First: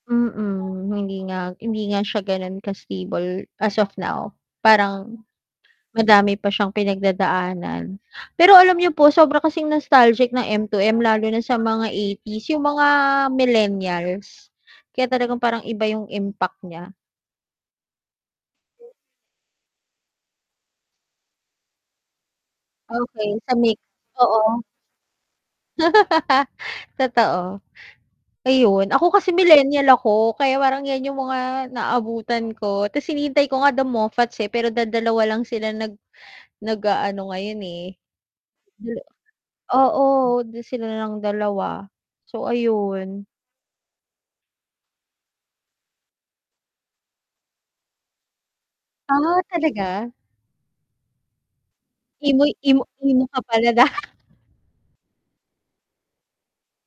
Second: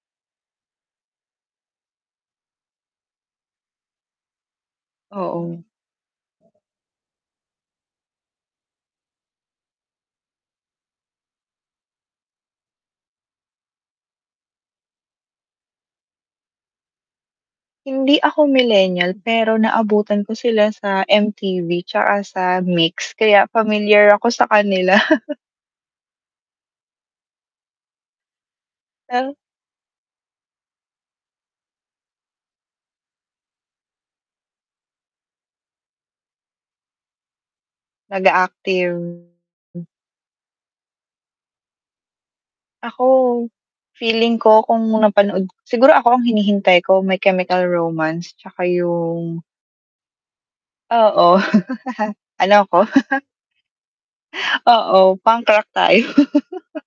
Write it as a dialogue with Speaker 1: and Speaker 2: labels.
Speaker 1: Mm, hindi nga hindi nga siya ganun ka-stable as of now. Parang
Speaker 2: Oo.
Speaker 1: madami pa siyang pinagdadaanan. Pero alam niyo po sobra kasing nostalgic ng M2M lalo na sa mga 80s, yung mga millennials. Kaya talagang parang iba yung impact nya.
Speaker 2: Hindi ako millenial, pero naabutan ko sila sa MTV 'tsaka sa MYX
Speaker 1: Okey,
Speaker 2: kaya
Speaker 1: sa MYX,
Speaker 2: pamilyar ako sa
Speaker 1: oo.
Speaker 2: kanila.
Speaker 1: Totoo. Ayun, ako kasi millennial ako kaya parang 'yan yung mga naabutan ko 'tas hinihintay ko nga The Moffats, eh, pero dadalawa lang sila nag nag-aano ngayon, eh.
Speaker 2: Nag-a-active.
Speaker 1: Dala
Speaker 2: M
Speaker 1: oo, sila na lang dalawa. So,
Speaker 2: Ako
Speaker 1: ayun.
Speaker 2: feeling ko kung napanood siguro ako ang hinihintay ko My Chemical Romance 'tsaka
Speaker 1: Ah,
Speaker 2: yung
Speaker 1: talaga?
Speaker 2: Oo,
Speaker 1: Imoy
Speaker 2: ano ako.
Speaker 1: emo, emo ka pala da
Speaker 2: Oo, punk rock tayo.